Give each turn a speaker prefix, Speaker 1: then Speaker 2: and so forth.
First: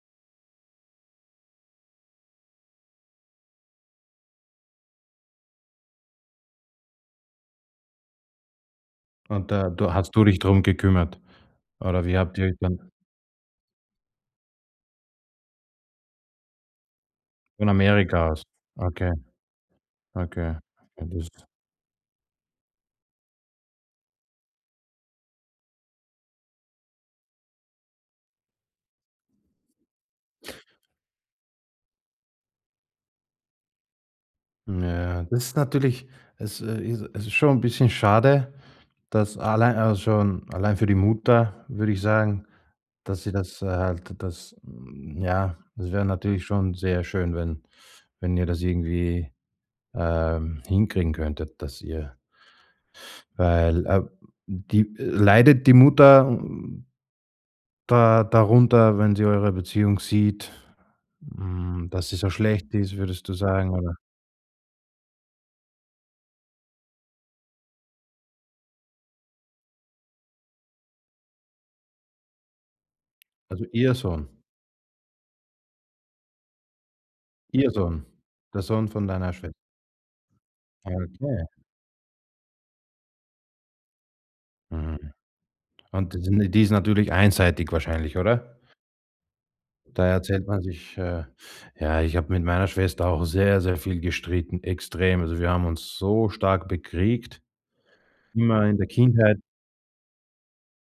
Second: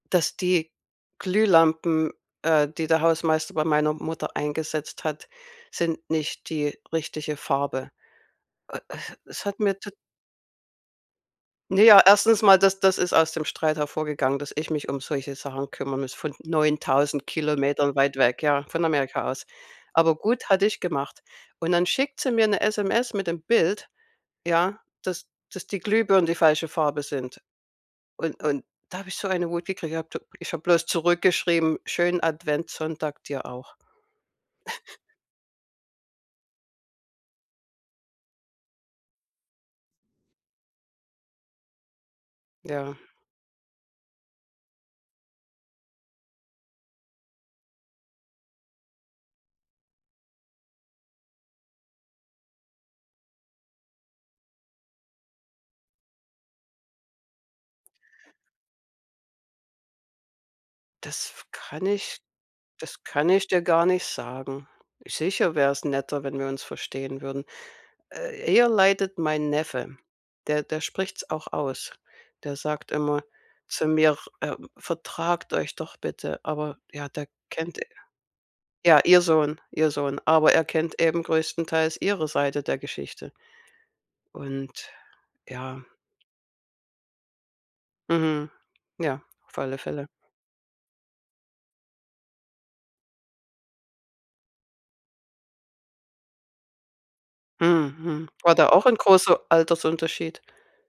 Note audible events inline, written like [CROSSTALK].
Speaker 1: Dass die Glühlampen, äh, die der Hausmeister bei meiner Mutter eingesetzt hat sind nicht die richtige Farbe. Äh äh, es
Speaker 2: Und
Speaker 1: hat
Speaker 2: da
Speaker 1: mir tat
Speaker 2: du hast du dich drum gekümmert
Speaker 1: Ne ja,
Speaker 2: oder wie habt
Speaker 1: 1.
Speaker 2: ihr
Speaker 1: mal, das
Speaker 2: dann
Speaker 1: das ist aus dem Streit hervorgegangen, dass ich mich um solche Sachen kümmern muss, von neuntausend
Speaker 2: Von
Speaker 1: Kilometern weit
Speaker 2: Amerika
Speaker 1: weg,
Speaker 2: aus.
Speaker 1: ja, von
Speaker 2: Okay.
Speaker 1: Amerika aus. Aber gut,
Speaker 2: Okay.
Speaker 1: hatte ich
Speaker 2: Ja,
Speaker 1: gemacht
Speaker 2: das
Speaker 1: und dann schickt sie mir 'ne SMS mit dem Bild, ja, dass dass die Glühbirnen die falsche Farbe sind und und da habe ich so eine Wut gekriegt. Ich habe d ich habe bloß zurückgeschrieben, schönen Adventssonntag dir auch. [CHUCKLES]
Speaker 2: Ja, das ist natürlich es äh, is es ist schon 'n bisschen schade, dass allein also schon allein für die Mutter würde ich sagen,
Speaker 1: Ja.
Speaker 2: dass sie das, äh, halt das ja es wäre natürlich schon sehr schön, wenn wenn ihr das irgendwie, ähm, hinkriegen könntet, dass ihr weil, äh, di leidet die Mutter n da darunter, wenn sie eure Beziehung sieht,
Speaker 1: Das f kann
Speaker 2: hm, dass sie
Speaker 1: ich
Speaker 2: so schlecht ist,
Speaker 1: das
Speaker 2: würdest
Speaker 1: kann
Speaker 2: du
Speaker 1: ich dir
Speaker 2: sagen,
Speaker 1: gar
Speaker 2: oder
Speaker 1: nicht sagen. Sicher wär's netter, wenn wir uns verstehen würden. Äh, eher leidet mein Neffe, der der spricht's auch aus. Der sagt immer
Speaker 2: Also
Speaker 1: zu
Speaker 2: ihr
Speaker 1: mir,
Speaker 2: Sohn.
Speaker 1: äh: „Vertragt euch doch bitte“, aber ja, der
Speaker 2: Ihr
Speaker 1: kennt
Speaker 2: Sohn, der Sohn
Speaker 1: ja,
Speaker 2: von
Speaker 1: ihr
Speaker 2: deiner Schwe
Speaker 1: Sohn ihr Sohn, aber er
Speaker 2: Ah,
Speaker 1: kennt eben
Speaker 2: okay.
Speaker 1: größtenteils ihre Seite der Geschichte und
Speaker 2: Mhm.
Speaker 1: ja.
Speaker 2: Und die sin die ist natürlich einseitig wahrscheinlich,
Speaker 1: Mhm,
Speaker 2: oder?
Speaker 1: ja, auf alle Fälle.
Speaker 2: Da erzählt man sich, äh, ja ich habe mit meiner Schwester auch sehr, sehr viel gestritten, extrem. Also, wir haben uns so stark bekriegt,
Speaker 1: Mhm, mhm. War
Speaker 2: immer
Speaker 1: da
Speaker 2: in
Speaker 1: auch
Speaker 2: der
Speaker 1: ein großer
Speaker 2: Kindheit.
Speaker 1: Altersunterschied.